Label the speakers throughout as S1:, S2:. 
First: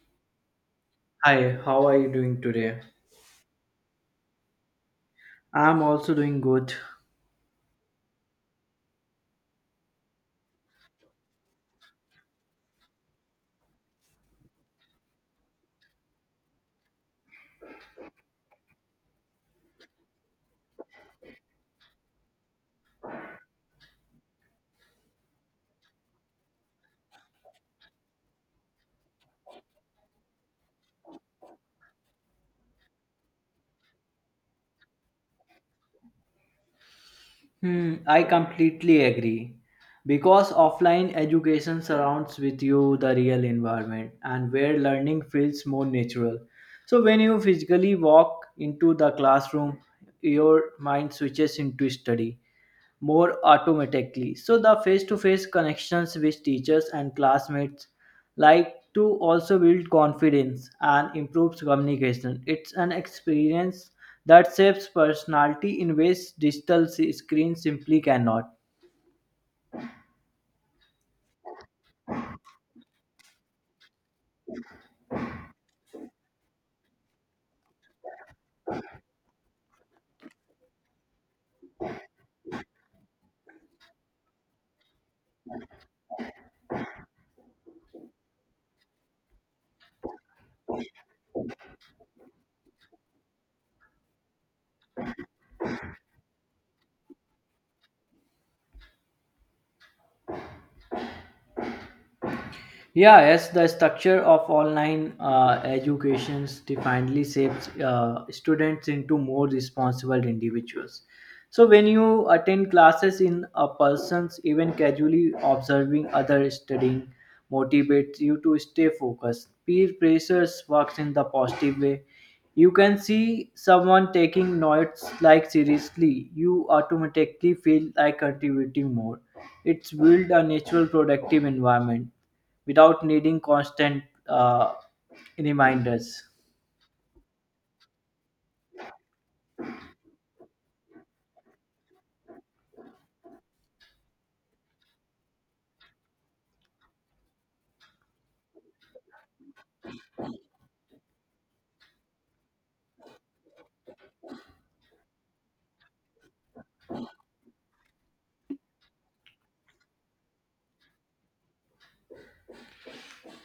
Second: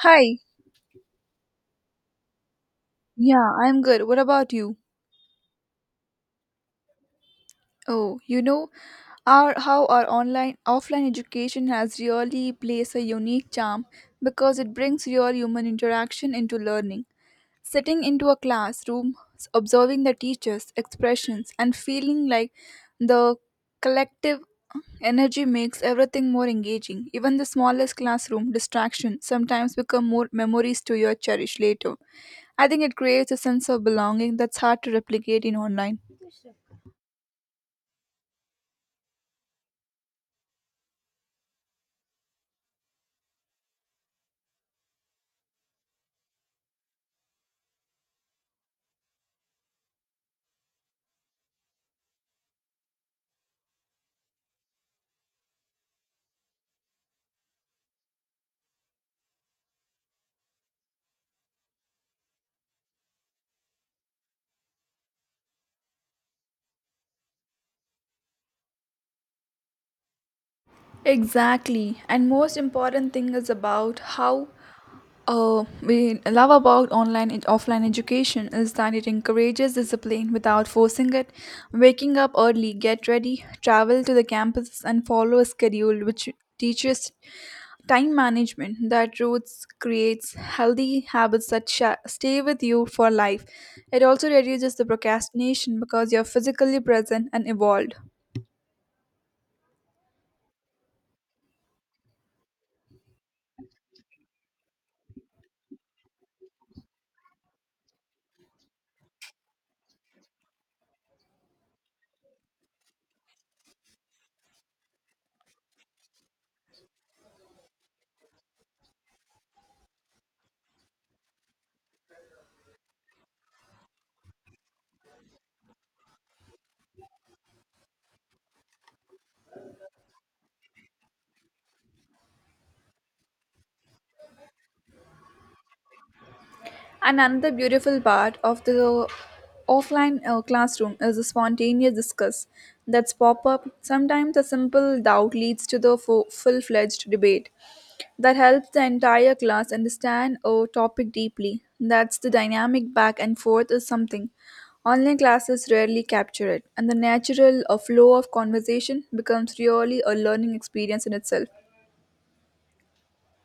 S1: Hi.
S2: Hi, how are you doing today?
S1: Yeah, I'm good. What about you?
S2: I'm also doing good.
S1: Oh, you know, our how our online offline education has really placed a unique charm because it brings real human interaction into learning. Sitting into a classroom, observing the teacher's expressions, and feeling like the collective energy makes everything more engaging. Even the smallest classroom distraction sometimes become more memories to your cherish later. I think it creates a sense of belonging that's hard to replicate in online.
S2: I completely agree. Because offline education surrounds with you the real environment and where learning feels more natural. So when you physically walk into the classroom, your mind switches into study more automatically. So the face-to-face connections with teachers and classmates like to also build confidence and improves communication. It's an experience that shapes personality in ways screens simply cannot.
S1: Exactly. And most important thing is about how we love about online and offline education is that it encourages discipline without forcing it. Waking up early, get ready, travel to the campus, and follow a schedule which teaches time management that roots creates healthy habits that sha stay with you for life. It also reduces the procrastination because you're physically present and evolved.
S2: Yeah, yes, the structure of online educations definitely shapes students into more responsible individuals. So when you attend classes in a person's, even casually observing other studying motivates you to stay focused. Peer pressures works in the positive way. You can see someone taking notes like seriously. You automatically feel like contributing more. It's build a natural productive environment without needing constant reminders.
S1: And another beautiful part of the offline classroom is the spontaneous discuss that's pop up. Sometimes a simple doubt leads to the full fledged debate that helps the entire class understand a topic deeply. That's the dynamic back and forth is something. Online classes rarely capture it, and the natural flow of conversation becomes really a learning experience in itself.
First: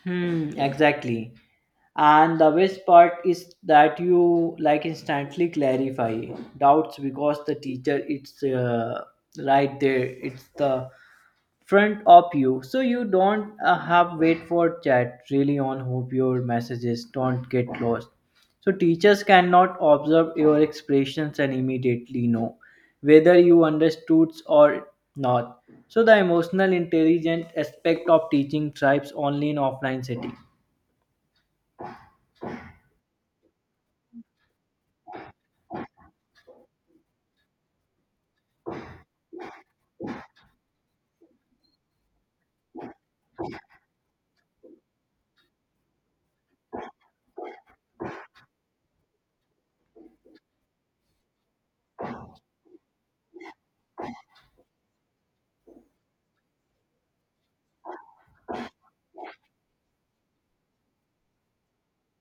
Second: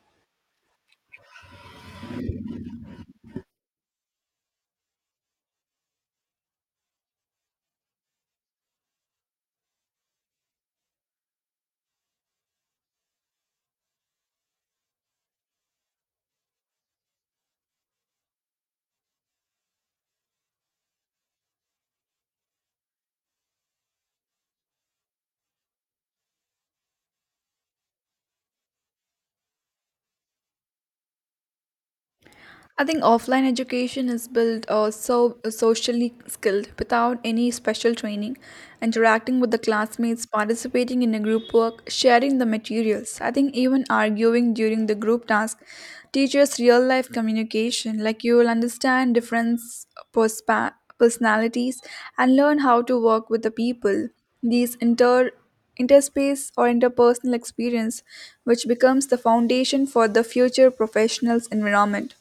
S2: Exactly. And the best part is that you like instantly clarify doubts because the teacher it's right there. It's the front of you so you don't have wait for chat really on hope your messages don't get lost so teachers cannot observe your expressions and immediately know whether you understood or not so the emotional intelligent aspect of teaching thrives only in offline setting.
S1: I think offline education is built so socially skilled without any special training, interacting with the classmates, participating in a group work, sharing the materials. I think even arguing during the group task teaches real life communication. Like you will understand different perspa- personalities and learn how to work with the people. These interspace or interpersonal experience, which becomes the foundation for the future professionals environment.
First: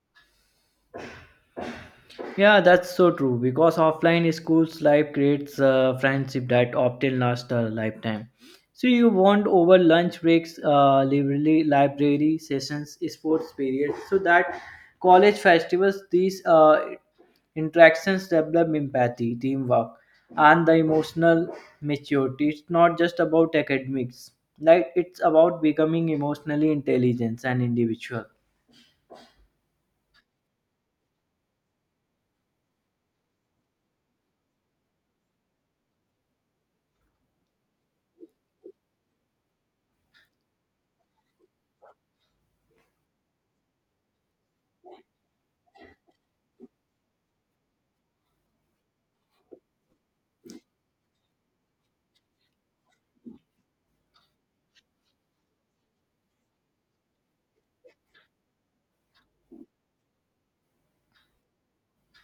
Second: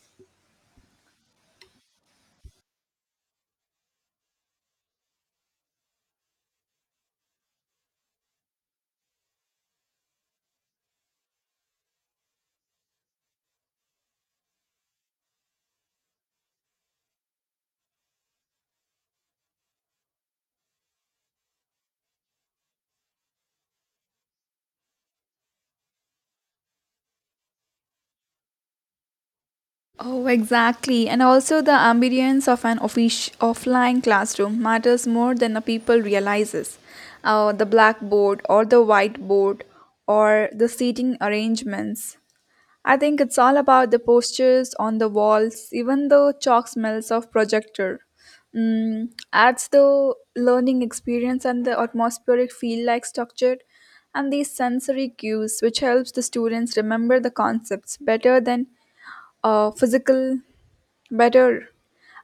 S2: Yeah, that's so true. Because offline schools life creates a friendship that often lasts a lifetime. So you want over lunch breaks, library sessions, sports periods, so that college festivals, these interactions develop empathy, teamwork, and the emotional maturity. It's not just about academics. Like it's about becoming emotionally intelligent and individual.
S1: Oh, exactly. And also the ambience of an offline classroom matters more than the people realizes. The blackboard or the whiteboard or the seating arrangements. I think it's all about the postures on the walls, even the chalk smells of projector. Adds the learning experience and the atmospheric feel like structure and these sensory cues which helps the students remember the concepts better than physical better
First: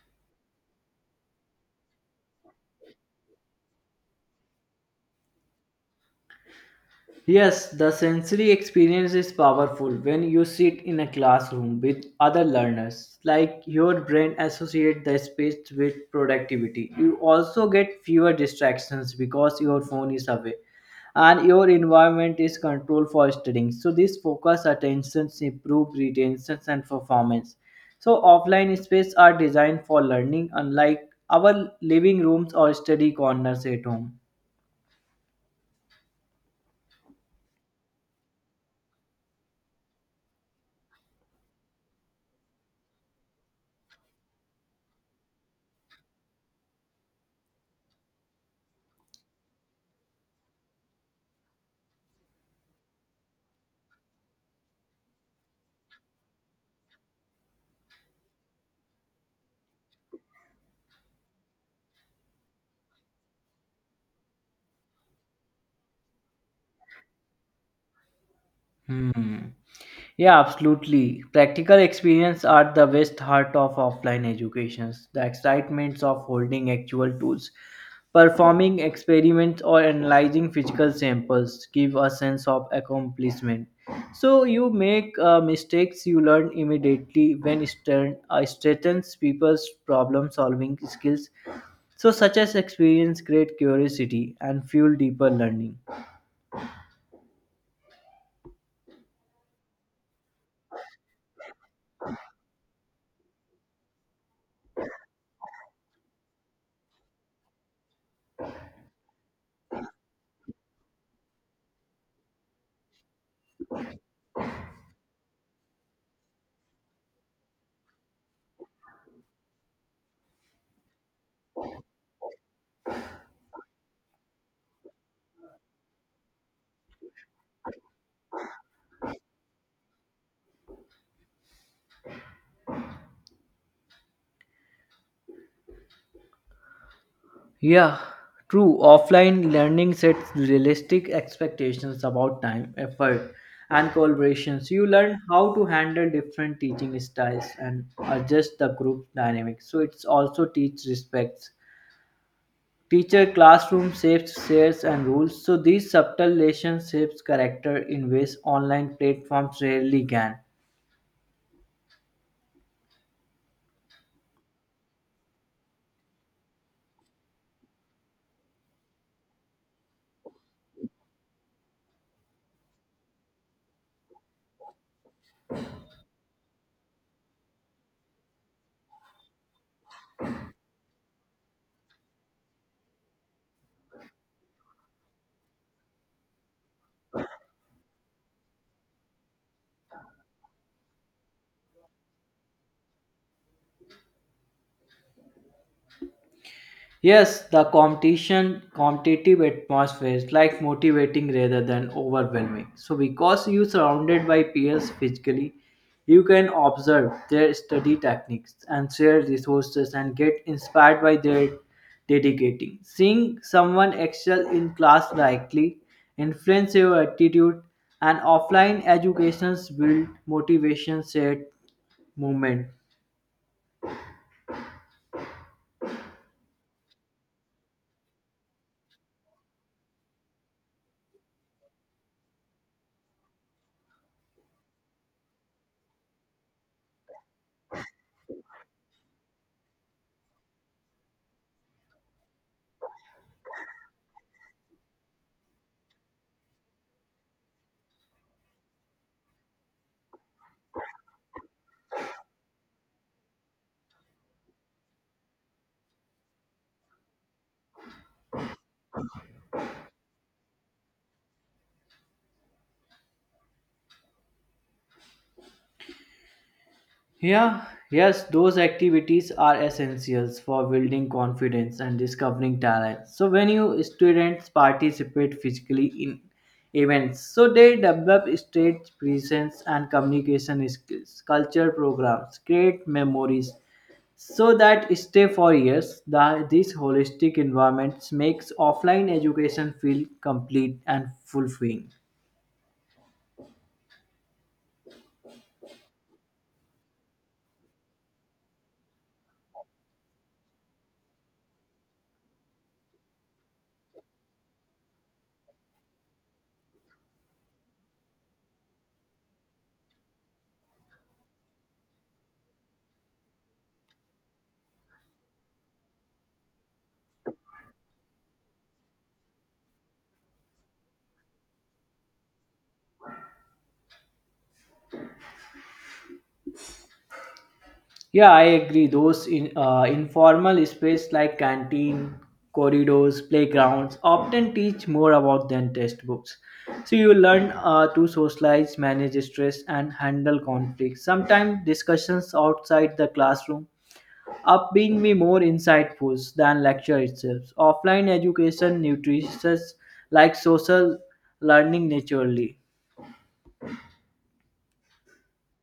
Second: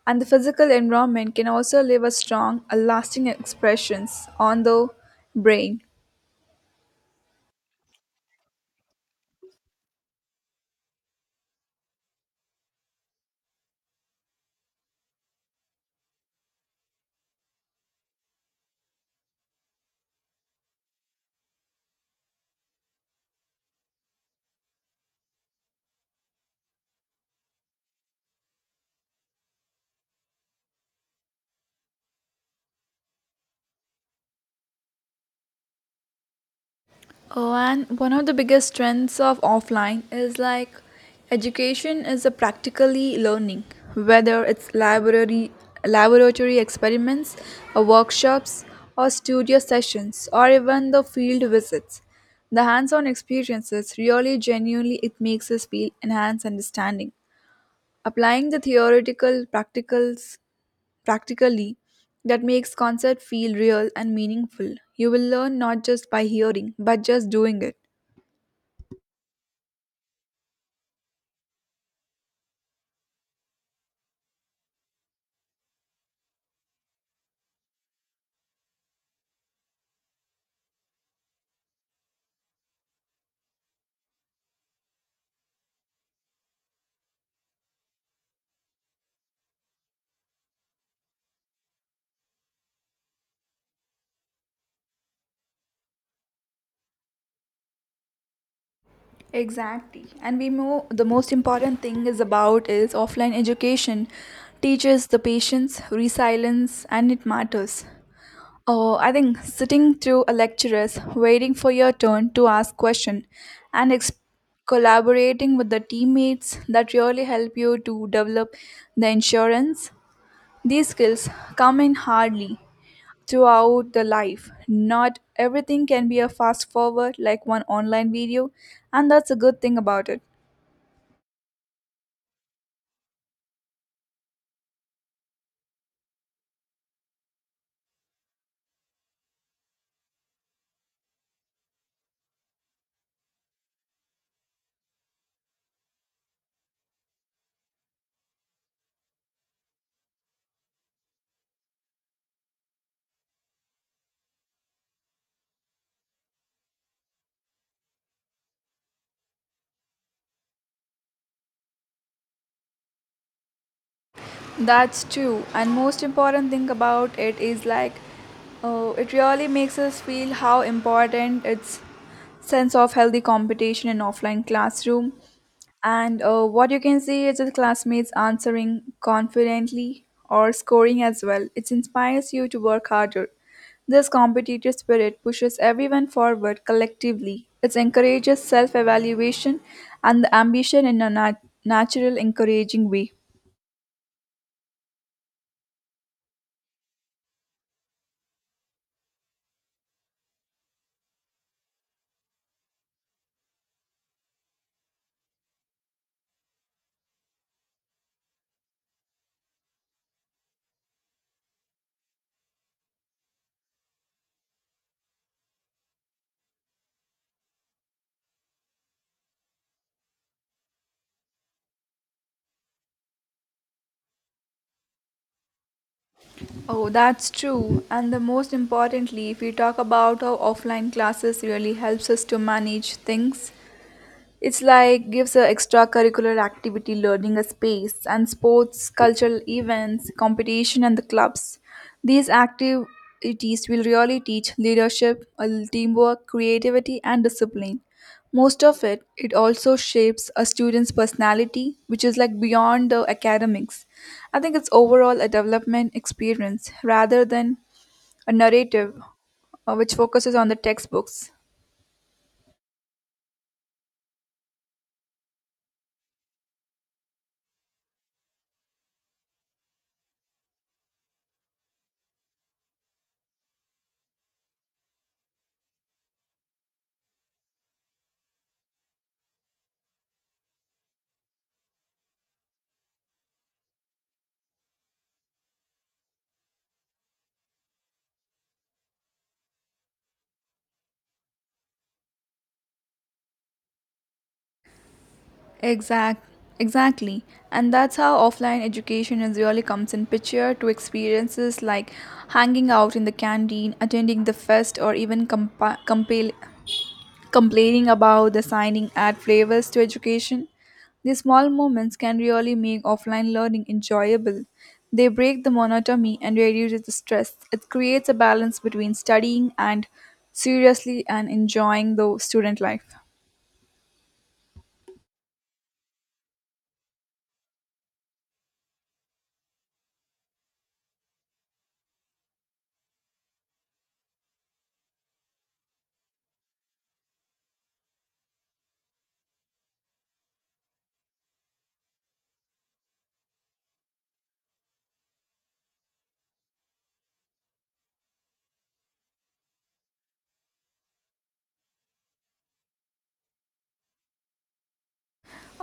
S1: and the physical environment can also leave a strong a lasting expressions on the brain.
S2: Yes, the sensory experience is powerful when you sit in a classroom with other learners. Like your brain associates the space with productivity. You also get fewer distractions because your phone is away and your environment is controlled for studying. So this focus attentions improve retentions and performance. So offline spaces are designed for learning unlike our living rooms or study corners at home.
S1: Oh, and one of the biggest strengths of offline is like education is a practically learning, whether it's library, laboratory experiments or workshops or studio sessions or even the field visits, the hands-on experiences really genuinely it makes us feel enhanced understanding, applying the theoretical practicals practically, that makes concert feel real and meaningful. You will learn not just by hearing but just doing it.
S2: Hmm. Yeah, absolutely. Practical experience are the best heart of offline educations. The excitements of holding actual tools, performing experiments, or analyzing physical samples give a sense of accomplishment. So you make mistakes, you learn immediately when strengthens people's problem-solving skills. So such as experience create curiosity and fuel deeper learning.
S1: Exactly. And we know the most important thing is about is offline education teaches the patience, resilience and it matters. Oh, I think sitting through a lecturers, waiting for your turn to ask question and collaborating with the teammates that really help you to develop the insurance. These skills come in hardly throughout the life. Not everything can be a fast forward like one online video, and that's a good thing about it.
S2: Yeah, true. Offline learning sets realistic expectations about time, effort, and collaborations. You learn how to handle different teaching styles and adjust the group dynamics. So it's also teach respects. Teacher classroom shapes shares and rules. So these subtle lessons shapes character in ways online platforms rarely can.
S1: That's true. And most important thing about it is like it really makes us feel how important its sense of healthy competition in offline classroom. And what you can see is the classmates answering confidently or scoring as well. It inspires you to work harder. This competitive spirit pushes everyone forward collectively. It encourages self evaluation and the ambition in a natural, encouraging way.
S2: Yes, the competitive atmosphere is like motivating rather than overwhelming. So, because you surrounded by peers physically, you can observe their study techniques and share resources and get inspired by their dedicating. Seeing someone excel in class likely influence your attitude, and offline educations build motivation, shared movement.
S1: Oh, that's true. And the most importantly, if we talk about how offline classes really helps us to manage things, it's like gives a extracurricular activity learning a space and sports, cultural events, competition and the clubs. These activities will really teach leadership, teamwork, creativity and discipline. Most of it, it also shapes a student's personality, which is like beyond the academics. I think it's overall a development experience rather than a narrative which focuses on the textbooks.
S2: Yeah, yes, those activities are essentials for building confidence and discovering talent. So when you students participate physically in events, so they develop stage presence and communication skills. Culture programs create memories so that stay for years. These holistic environments makes offline education feel complete and fulfilling.
S1: Exact, exactly. And that's how offline education is really comes in picture to experiences like hanging out in the canteen, attending the fest, or even complaining about the signing add flavors to education. These small moments can really make offline learning enjoyable. They break the monotony and reduce the stress. It creates a balance between studying and seriously and enjoying the student life.
S2: Yeah, I agree. Those informal space like canteen, corridors, playgrounds often teach more about than textbooks. So you learn to socialize, manage stress, and handle conflict. Sometimes discussions outside the classroom up being me more insightful than lecture itself. Offline education nutritious like social learning naturally.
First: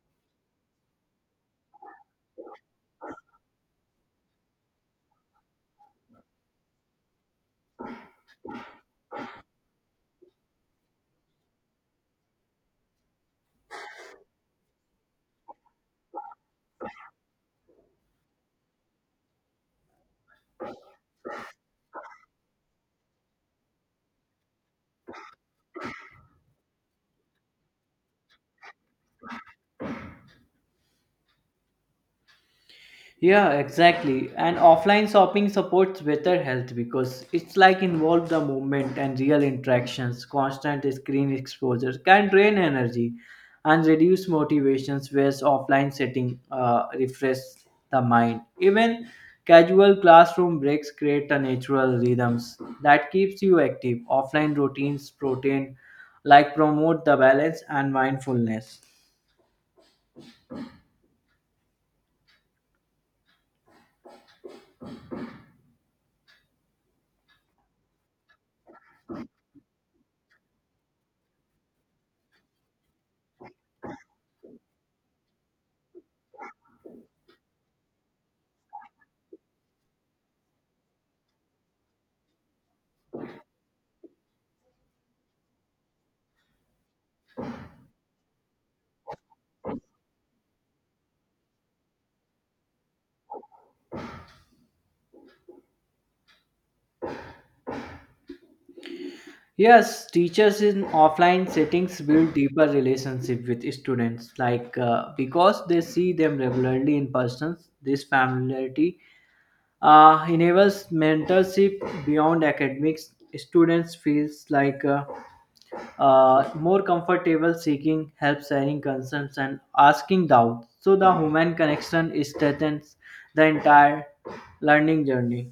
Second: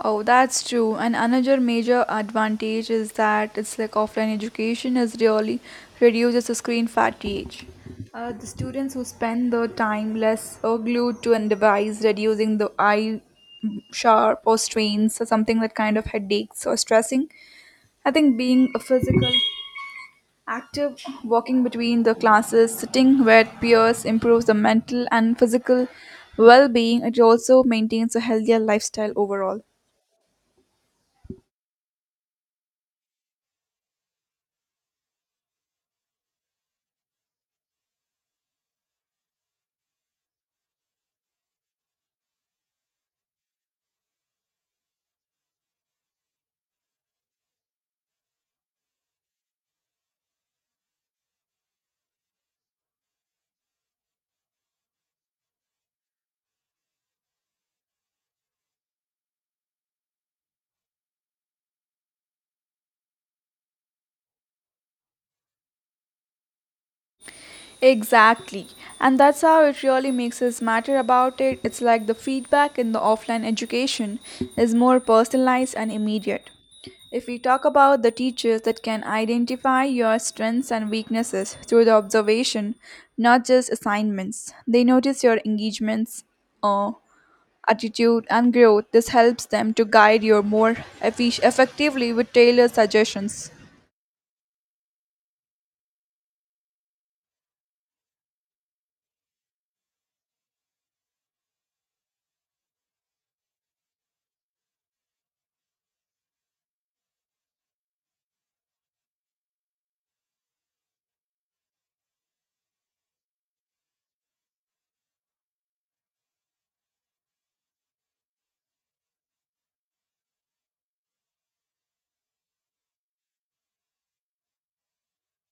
S1: Oh, that's true. And another major advantage is that it's like offline education is really reduces the screen fatigue. The students who spend their time less or glued to a device, reducing the eye sharp or strains or something that kind of headaches or stressing. I think being a physical active, walking between the classes, sitting with peers improves the mental and physical well-being. It also maintains a healthier lifestyle overall.
S2: Yeah, exactly. And offline shopping supports better health because it's like involve the movement and real interactions. Constant screen exposure can drain energy and reduce motivations, whereas offline setting refresh the mind. Even casual classroom breaks create a natural rhythms that keeps you active. Offline routines protein like promote the balance and mindfulness.
S1: Exactly. And that's how it really makes us matter about it. It's like the feedback in the offline education is more personalized and immediate. If we talk about the teachers that can identify your strengths and weaknesses through the observation, not just assignments, they notice your engagements, uh, attitude, and growth. This helps them to guide you more effectively with tailored suggestions.
S2: Yes, teachers in offline settings build deeper relationship with students, like because they see them regularly in person. This familiarity enables mentorship beyond academics. Students feels like more comfortable seeking help, sharing concerns, and asking doubts. So the human connection strengthens the entire learning journey.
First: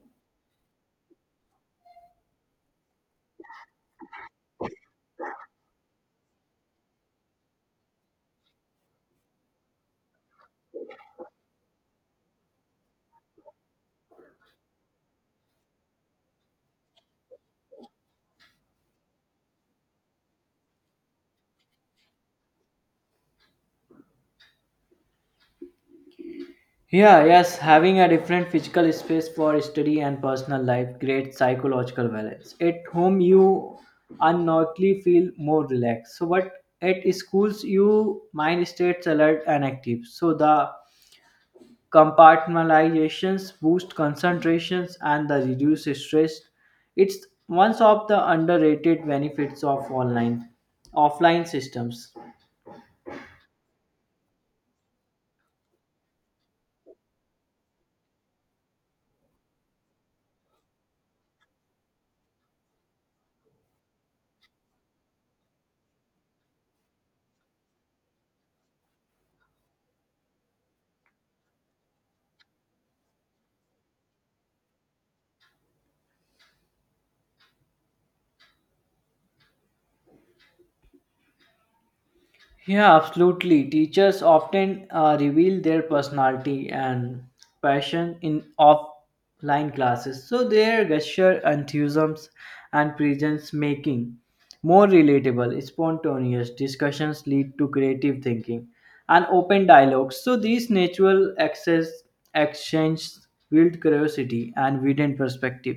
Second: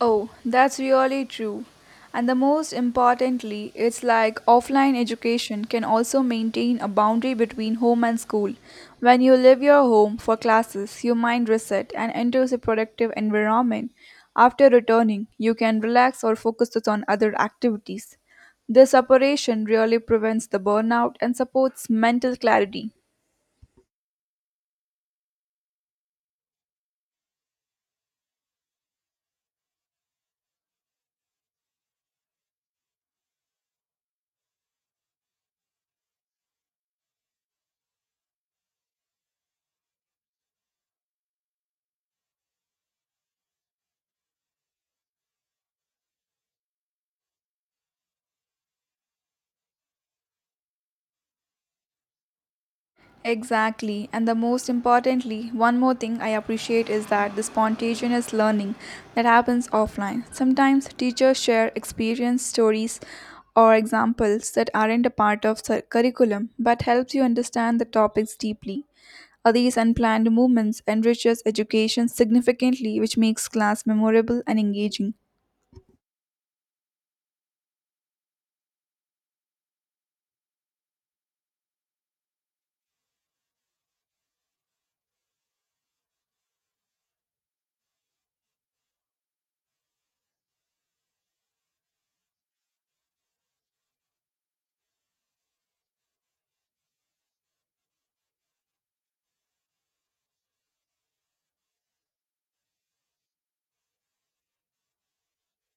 S1: Oh, that's really true. And the most importantly, it's like offline education can also maintain a boundary between home and school. When you leave your home for classes, your mind reset and enters a productive environment. After returning, you can relax or focus on other activities. This operation really prevents the burnout and supports mental clarity.
S2: Yeah, yes, having a different physical space for study and personal life creates psychological balance. At home, you unknowingly feel more relaxed. So, but at schools, you mind states alert and active. So, the compartmentalizations boost concentrations and the reduce stress. It's one of the underrated benefits of online offline systems.
S1: Exactly. And the most importantly, one more thing I appreciate is that the spontaneous learning that happens offline. Sometimes teachers share experience stories or examples that aren't a part of curriculum but helps you understand the topics deeply. These unplanned movements enriches education significantly which makes class memorable and engaging.
S2: Yeah, absolutely. Teachers often reveal their personality and passion in offline classes, so their gesture, enthusiasms, and presence making more relatable, spontaneous discussions lead to creative thinking and open dialogues. So these natural access exchanges build curiosity and widened perspective.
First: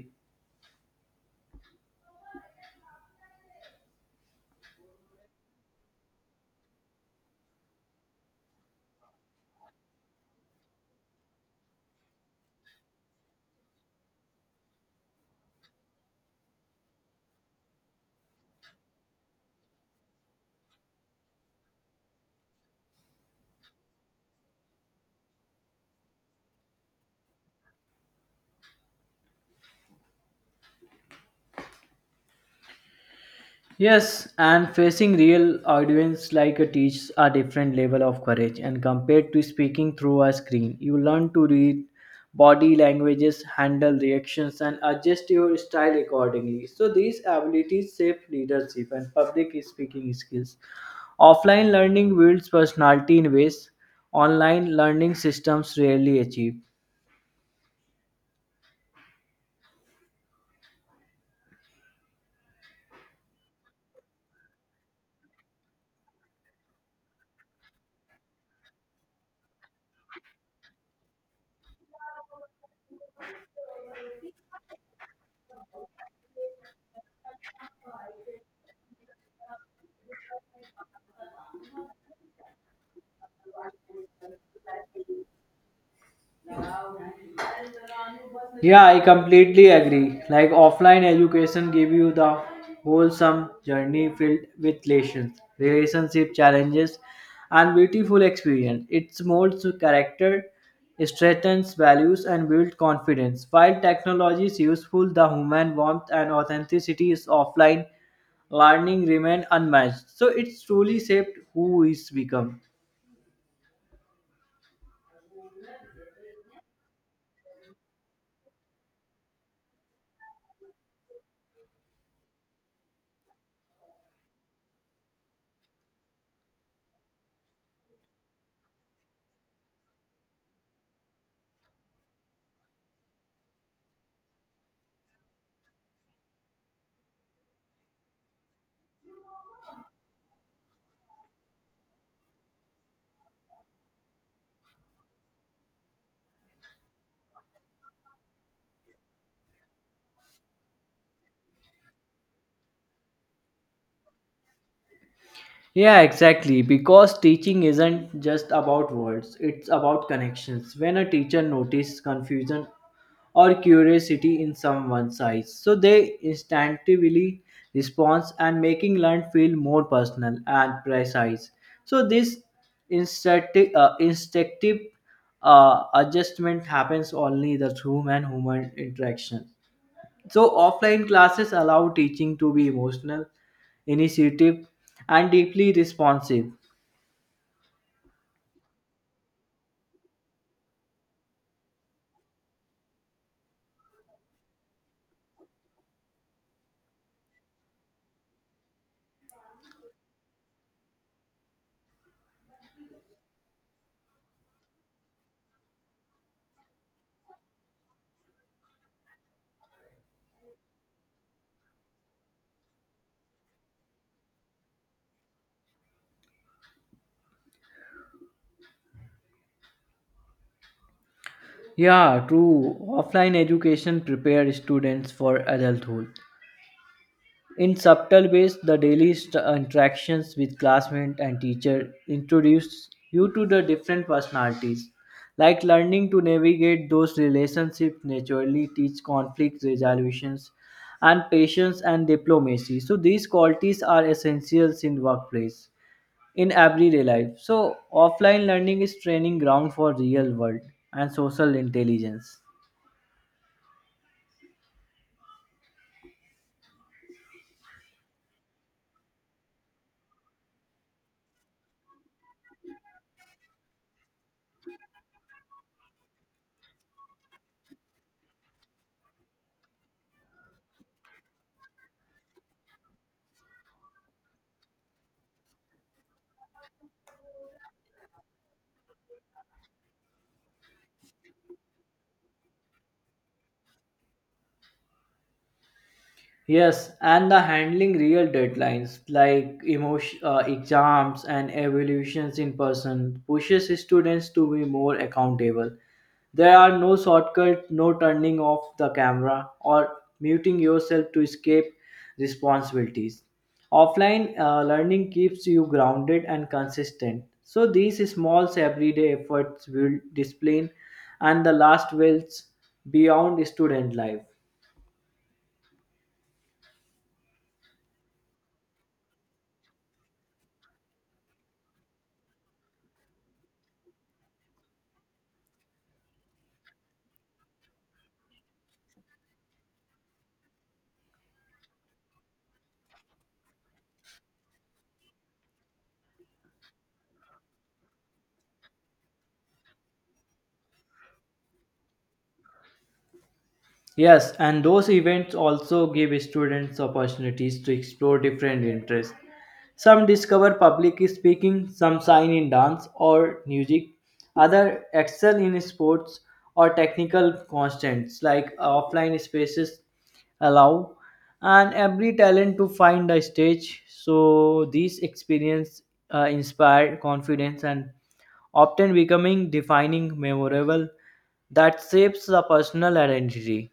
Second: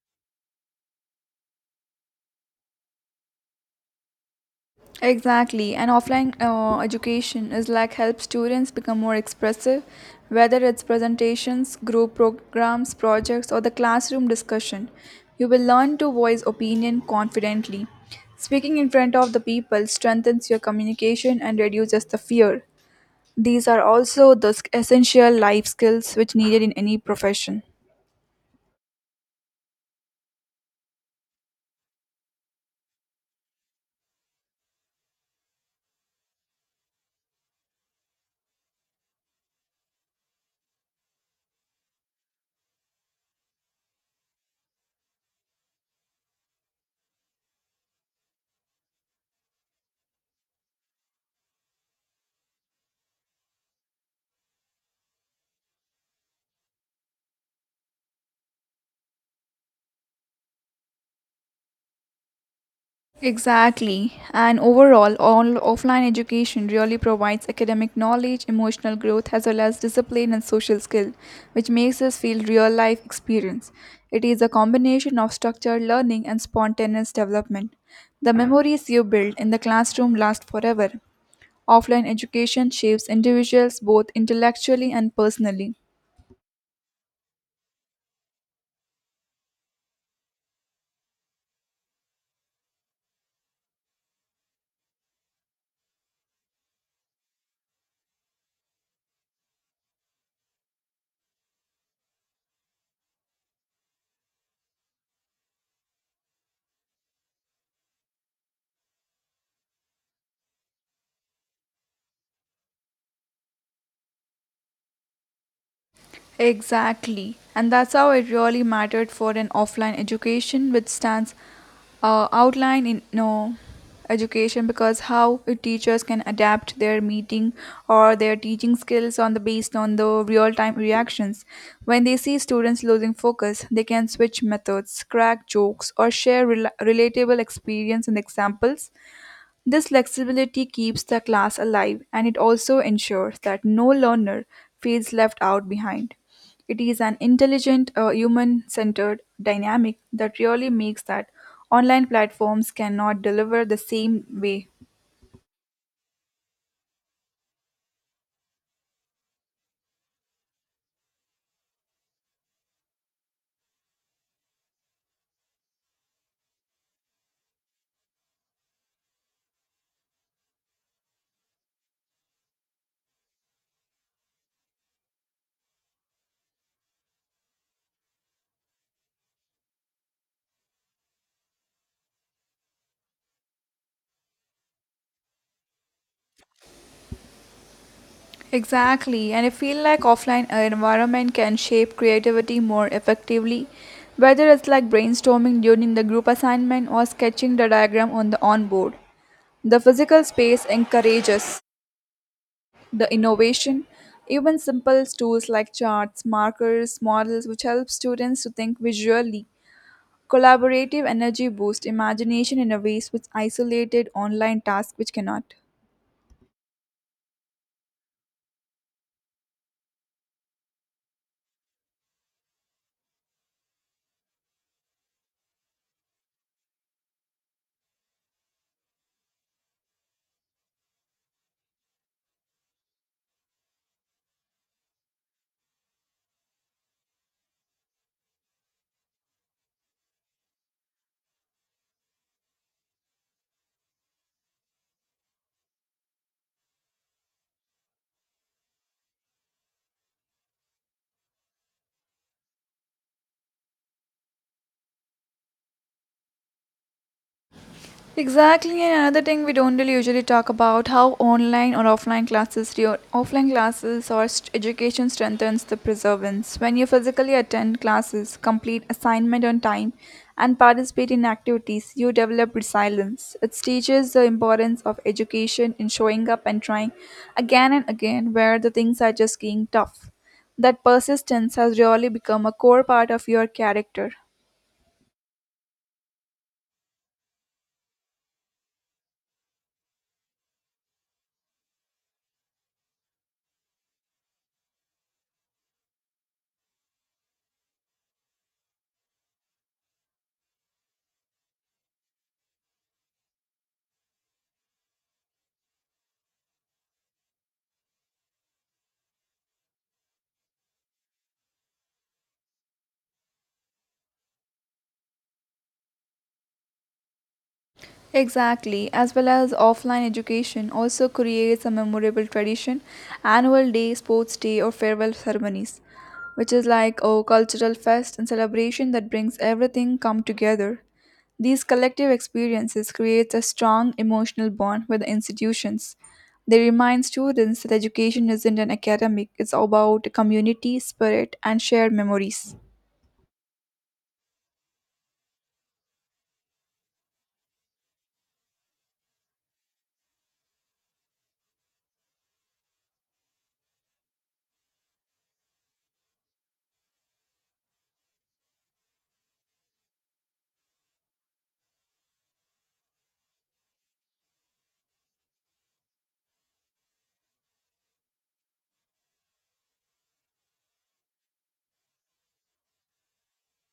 S1: Exactly, and offline education is like help students become more expressive, whether it's presentations, group programs, projects, or the classroom discussion. You will learn to voice opinion confidently. Speaking in front of the people strengthens your communication and reduces the fear. These are also the essential life skills which needed in any profession.
S2: Yes, and facing real audience like a teaches a different level of courage and compared to speaking through a screen. You learn to read body languages, handle reactions and adjust your style accordingly. So these abilities shape leadership and public speaking skills. Offline learning builds personality in ways online learning systems rarely achieve.
S1: Exactly. And overall, all offline education really provides academic knowledge, emotional growth, as well as discipline and social skill, which makes us feel real life experience. It is a combination of structured learning and spontaneous development. The memories you build in the classroom last forever. Offline education shapes individuals both intellectually and personally.
S2: Yeah, I completely agree. Like offline education give you the wholesome journey filled with lessons, relationship challenges, and beautiful experience. It molds character, strengthens values, and builds confidence. While technology is useful, the human warmth and authenticity is offline learning remain unmatched. So it's truly shaped who is become.
S1: Exactly. And that's how it really mattered for an offline education, which stands outline in no education because how teachers can adapt their meeting or their teaching skills on the based on the real time reactions. When they see students losing focus they can switch methods, crack jokes or share relatable experience and examples. This flexibility keeps the class alive and it also ensures that no learner feels left out behind. It is an intelligent, human centered dynamic that really makes that online platforms cannot deliver the same way.
S2: Yeah, exactly. Because teaching isn't just about words, it's about connections. When a teacher notices confusion or curiosity in someone's eyes, so they instinctively respond and making learn feel more personal and precise. So this instinctive adjustment happens only the through man human interaction. So, offline classes allow teaching to be emotional, initiative, and deeply responsive.
S1: Exactly, and I feel like offline environment can shape creativity more effectively, whether it's like brainstorming during the group assignment or sketching the diagram on the onboard. The physical space encourages the innovation, even simple tools like charts markers models which help students to think visually, collaborative energy boost imagination in a ways which isolated online tasks which cannot.
S2: Yeah, true. Offline education prepares students for adulthood. In subtle ways, the daily interactions with classmates and teacher introduce you to the different personalities. Like learning to navigate those relationships naturally teach conflict resolutions and patience and diplomacy. So these qualities are essentials in workplace. In everyday life. So offline learning is training ground for real world and social intelligence.
S1: Exactly, and another thing we don't really usually talk about how online or offline classes, your offline classes or education strengthens the perseverance. When you physically attend classes, complete assignment on time, and participate in activities, you develop resilience. It teaches the importance of education in showing up and trying again and again, where the things are just getting tough. That persistence has really become a core part of your character.
S2: Yes, and the handling real deadlines like emotion, exams and evaluations in person pushes students to be more accountable. There are no shortcuts, no turning off the camera or muting yourself to escape responsibilities. Offline learning keeps you grounded and consistent. So these small everyday efforts will discipline and the last wills beyond student life.
S1: Exactly, as well as offline education also creates a memorable tradition, annual day, sports day, or farewell ceremonies, which is like a cultural fest and celebration that brings everything come together. These collective experiences create a strong emotional bond with the institutions. They remind students that education isn't an academic, it's about community, spirit, and shared memories.
S2: Yes, and those events also give students opportunities to explore different interests. Some discover public speaking, some shine in dance or music, others excel in sports or technical constants like offline spaces allow, and every talent to find a stage. So these experience inspire confidence and often becoming defining memorable that shapes the personal identity.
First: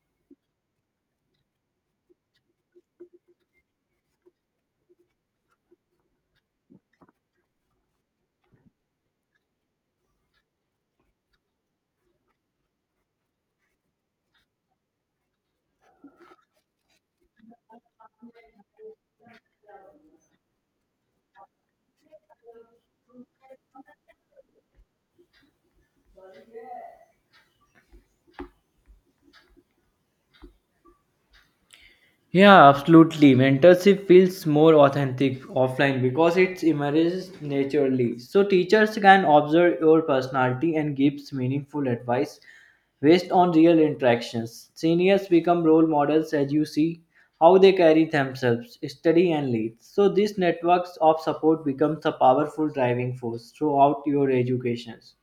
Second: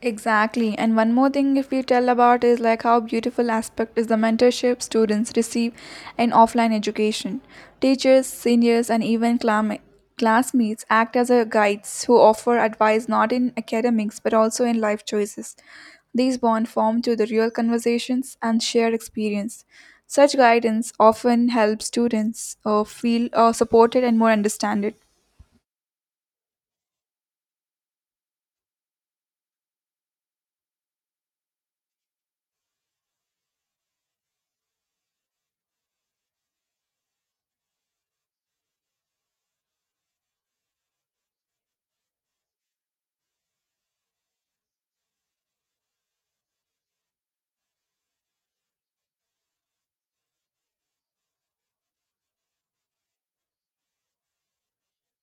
S1: Exactly. And one more thing if we tell about is like how beautiful aspect is the mentorship students receive in offline education. Teachers, seniors and even classmates act as a guides who offer advice not in academics but also in life choices. These bond form through the real conversations and shared experience. Such guidance often helps students feel supported and more understood.
S2: Yeah, absolutely. Mentorship feels more authentic offline because it emerges naturally. So teachers can observe your personality and gives meaningful advice based on real interactions. Seniors become role models as you see how they carry themselves, study and lead. So these networks of support becomes a powerful driving force throughout your educations.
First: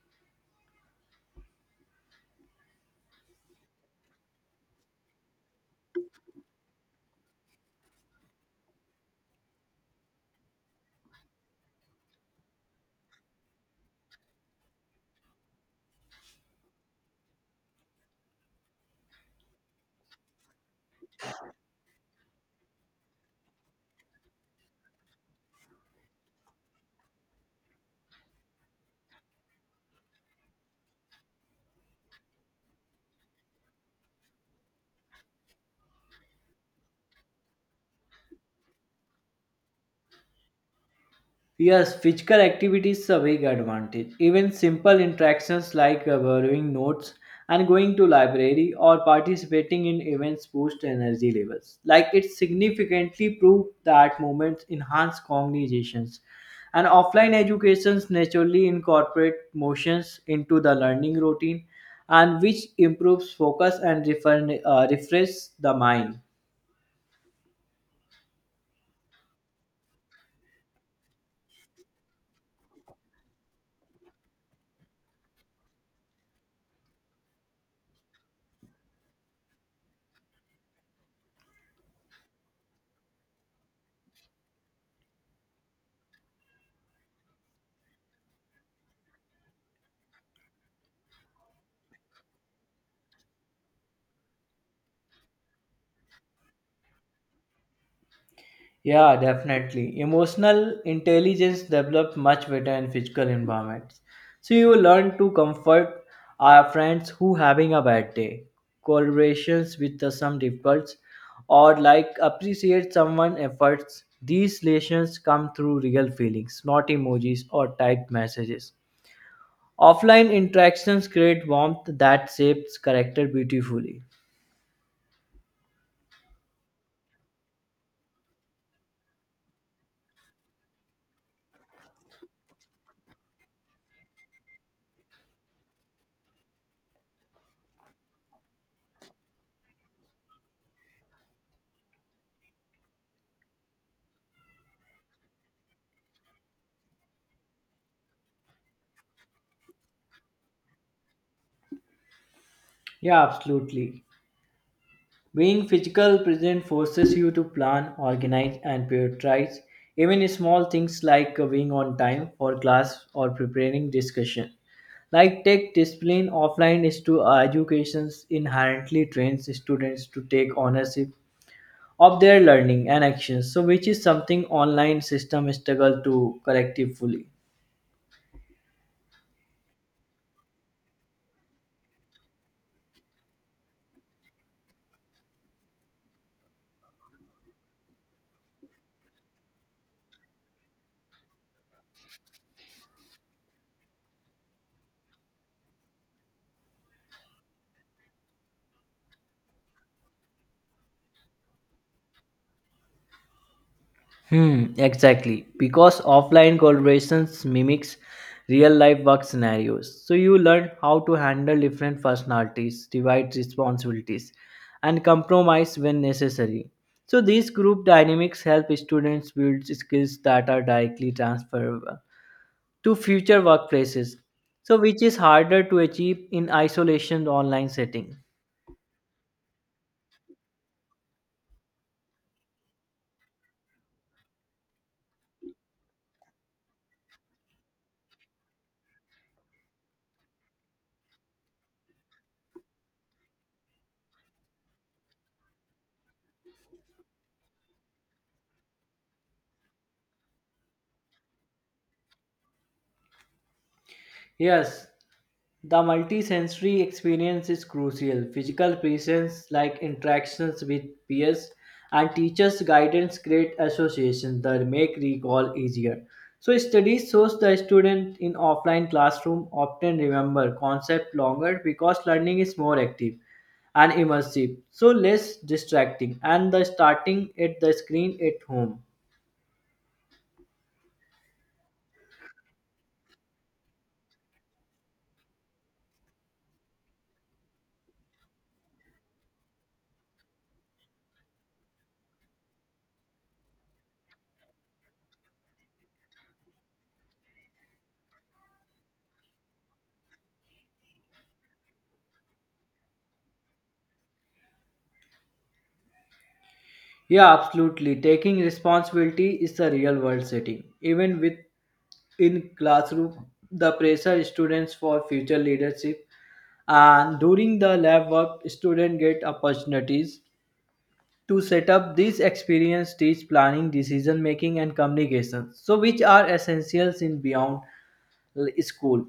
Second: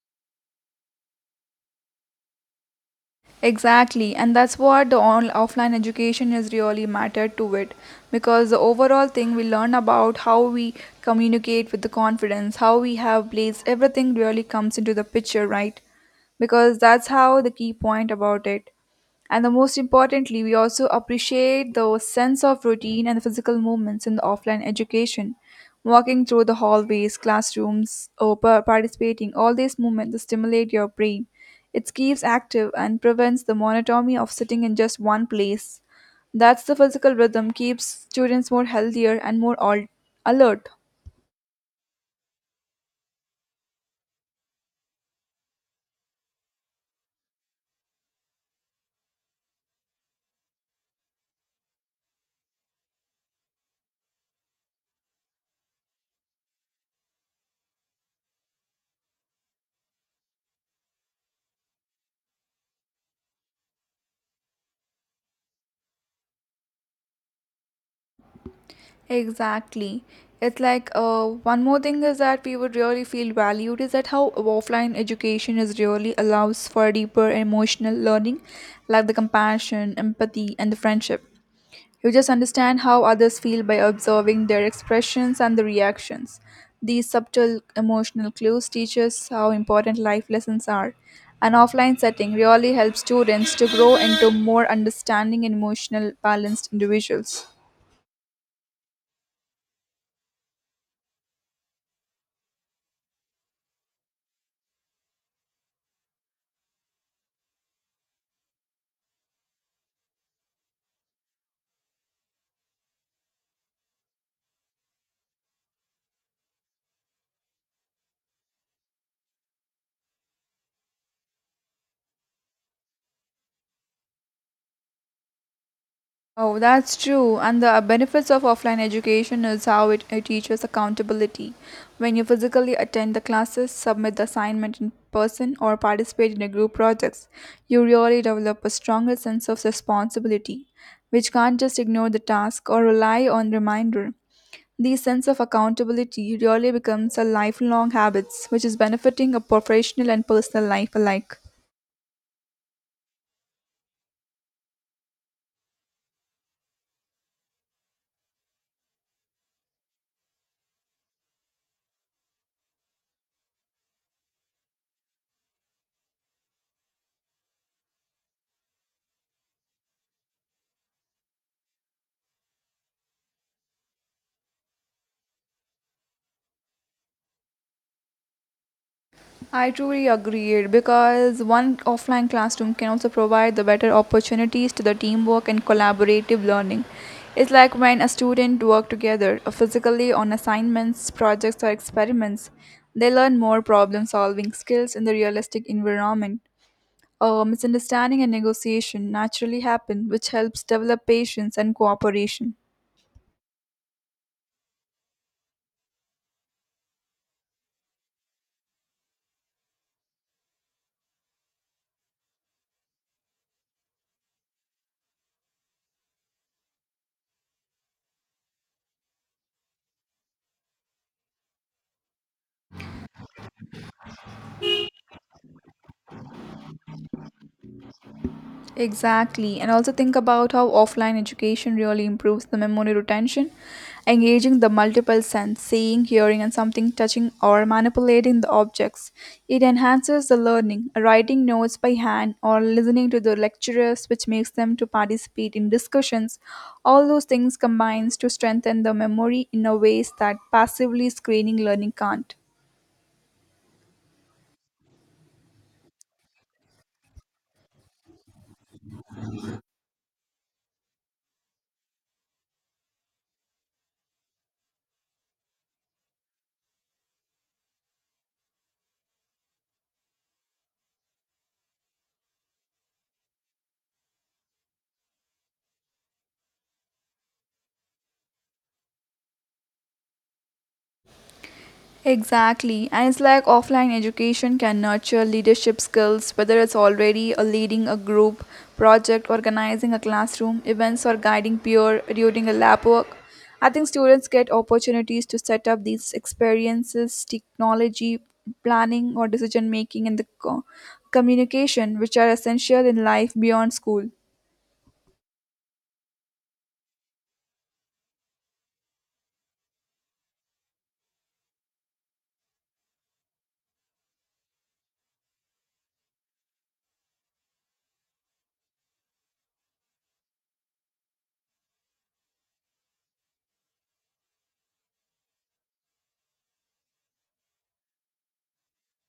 S1: Exactly, and that's what the offline education has really mattered to it because the overall thing we learn about how we communicate with the confidence, how we have plays, everything really comes into the picture, right? Because that's how the key point about it. And the most importantly, we also appreciate the sense of routine and the physical movements in the offline education. Walking through the hallways, classrooms, or participating, all these movements stimulate your brain. It keeps active and prevents the monotony of sitting in just one place. That's the physical rhythm keeps students more healthier and more alert.
S2: Yes, physical activity is a big advantage. Even simple interactions like borrowing notes and going to library or participating in events boost energy levels. Like it significantly prove that movements enhance cognitions. And offline educations naturally incorporate motions into the learning routine and which improves focus and refresh the mind.
S1: Exactly. It's like one more thing is that we would really feel valued is that how offline education is really allows for deeper emotional learning, like the compassion, empathy, and the friendship. You just understand how others feel by observing their expressions and the reactions. These subtle emotional clues teach us how important life lessons are. An offline setting really helps students to grow into more understanding and emotional balanced individuals.
S2: Yeah, definitely. Emotional intelligence develops much better in physical environments. So you learn to comfort our friends who having a bad day, collaborations with the some difficulties, or like appreciate someone efforts. These lessons come through real feelings, not emojis or typed messages. Offline interactions create warmth that shapes character beautifully.
S1: Oh, that's true. And the benefits of offline education is how it teaches accountability. When you physically attend the classes, submit the assignment in person, or participate in a group projects, you really develop a stronger sense of responsibility, which can't just ignore the task or rely on reminder. This sense of accountability really becomes a lifelong habits, which is benefiting a professional and personal life alike.
S2: Yeah, absolutely. Being physical present forces you to plan, organize, and prioritize even small things like being on time for class or preparing discussion. Like tech discipline offline is to educations inherently trains students to take ownership of their learning and actions, so which is something online system struggle to corrective fully.
S1: I truly agreed because one offline classroom can also provide the better opportunities to the teamwork and collaborative learning. It's like when a student work together physically on assignments, projects or experiments, they learn more problem solving skills in the realistic environment. Misunderstanding and negotiation naturally happen, which helps develop patience and cooperation.
S2: Hmm, exactly. Because offline collaborations mimics real life work scenarios. So you learn how to handle different personalities, divide responsibilities, and compromise when necessary. So these group dynamics help students build skills that are directly transferable to future workplaces. So which is harder to achieve in isolation online setting.
S1: Exactly, and also think about how offline education really improves the memory retention. Engaging the multiple sense, seeing, hearing, and something touching or manipulating the objects. It enhances the learning, writing notes by hand or listening to the lecturers, which makes them to participate in discussions. All those things combines to strengthen the memory in a ways that passively screening learning can't.
S2: Yes, the multisensory experience is crucial. Physical presence, like interactions with peers and teachers' guidance, create associations that make recall easier. So, studies shows the student in offline classroom often remember concept longer because learning is more active and immersive, so less distracting, and the starting at the screen at home.
S1: Exactly. And it's like offline education can nurture leadership skills, whether it's already a leading a group, project, organizing a classroom, events, or guiding peer during a lab work. I think students get opportunities to set up these experiences, technology, planning, or decision making, and the communication, which are essential in life beyond school.
S2: Yeah, absolutely. Taking responsibility is the real world setting. Even with in classroom the pressure students for future leadership and during the lab work students get opportunities to set up these experience teach planning decision making and communication so which are essentials in beyond school.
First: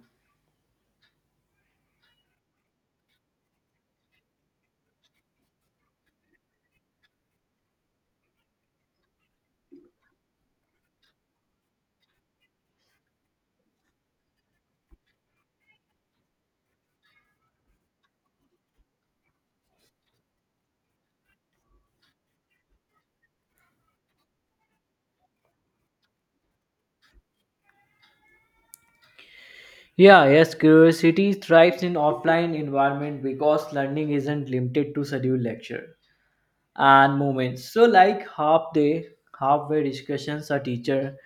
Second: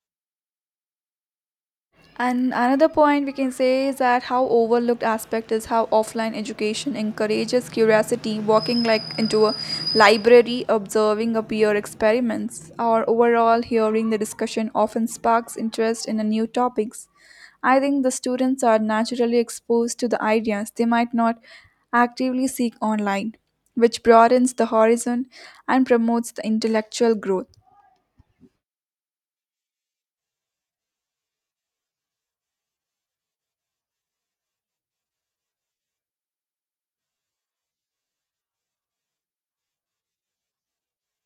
S1: And another point we can say is that how overlooked aspect is how offline education encourages curiosity, walking like into a library, observing a peer experiments, or overall hearing the discussion often sparks interest in a new topics. I think the students are naturally exposed to the ideas they might not actively seek online, which broadens the horizon and promotes the intellectual growth.
S2: Yeah yes curiosity thrives in offline environment because learning isn't limited to scheduled lecture and moments. So like half day, halfway discussions, a teacher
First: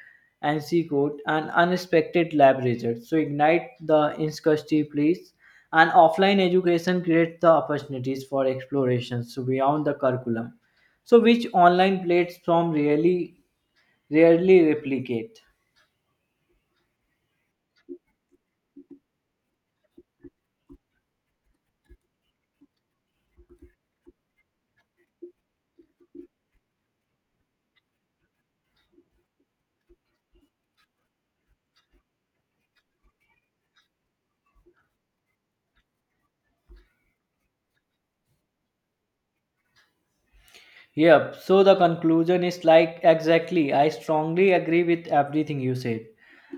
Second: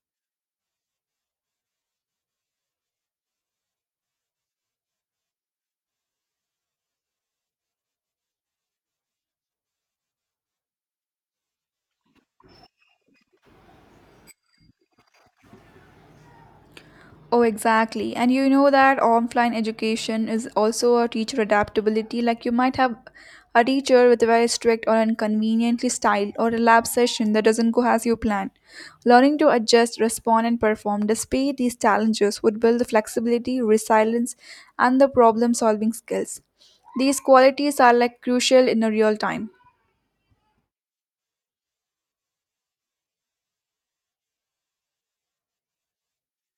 S2: and she quote an unexpected lab result. So ignite the insecurity, please. And offline education creates the opportunities for explorations so beyond the curriculum. So which online platform really rarely replicate.
S1: Oh, exactly. And you know that offline education is also a teacher adaptability. Like you might have a teacher with a very strict or inconveniently styled or a lab session that doesn't go as you plan. Learning to adjust, respond, and perform despite these challenges would build the flexibility, resilience, and the problem solving skills. These qualities are like crucial in a real time.
S2: Yep, so the conclusion is like exactly. I strongly agree with everything you said.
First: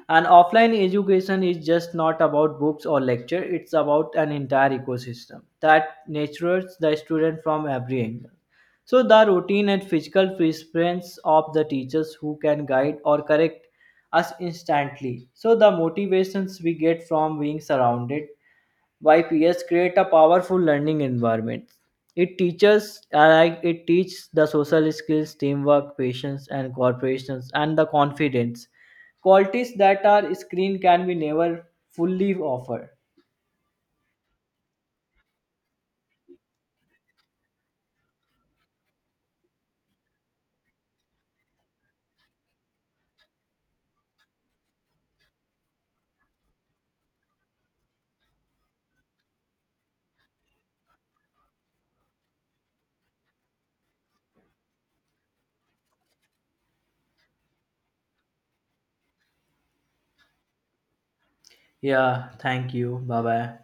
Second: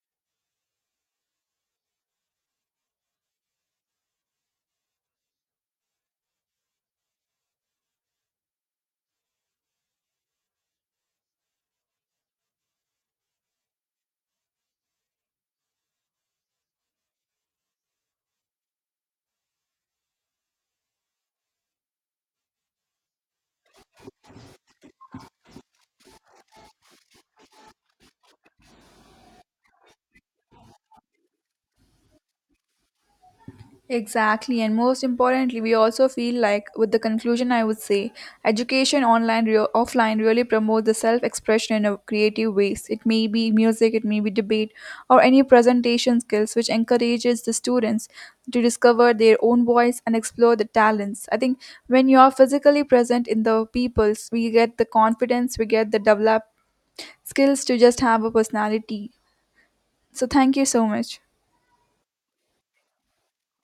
S2: And offline education is just not about books or lecture, it's about an entire ecosystem that nurtures the student from every angle. So the routine and physical presence of the teachers who can guide or correct us instantly. So the motivations we get from being surrounded YPS create a powerful learning environment. It teaches like it teaches the social skills, teamwork, patience, and cooperation, and the confidence qualities that are screen can be never fully offer.
S1: Exactly, and most importantly, we also feel like, with the conclusion, I would say, education online, offline really promotes the self expression in a creative ways. It may be music, it may be debate, or any presentation skills, which encourages the students to discover their own voice and explore the talents. I think when you are physically present in the peoples, we get the confidence, we get the developed skills to just have a personality. So, thank you so much.
S2: Yeah, thank you. Bye bye.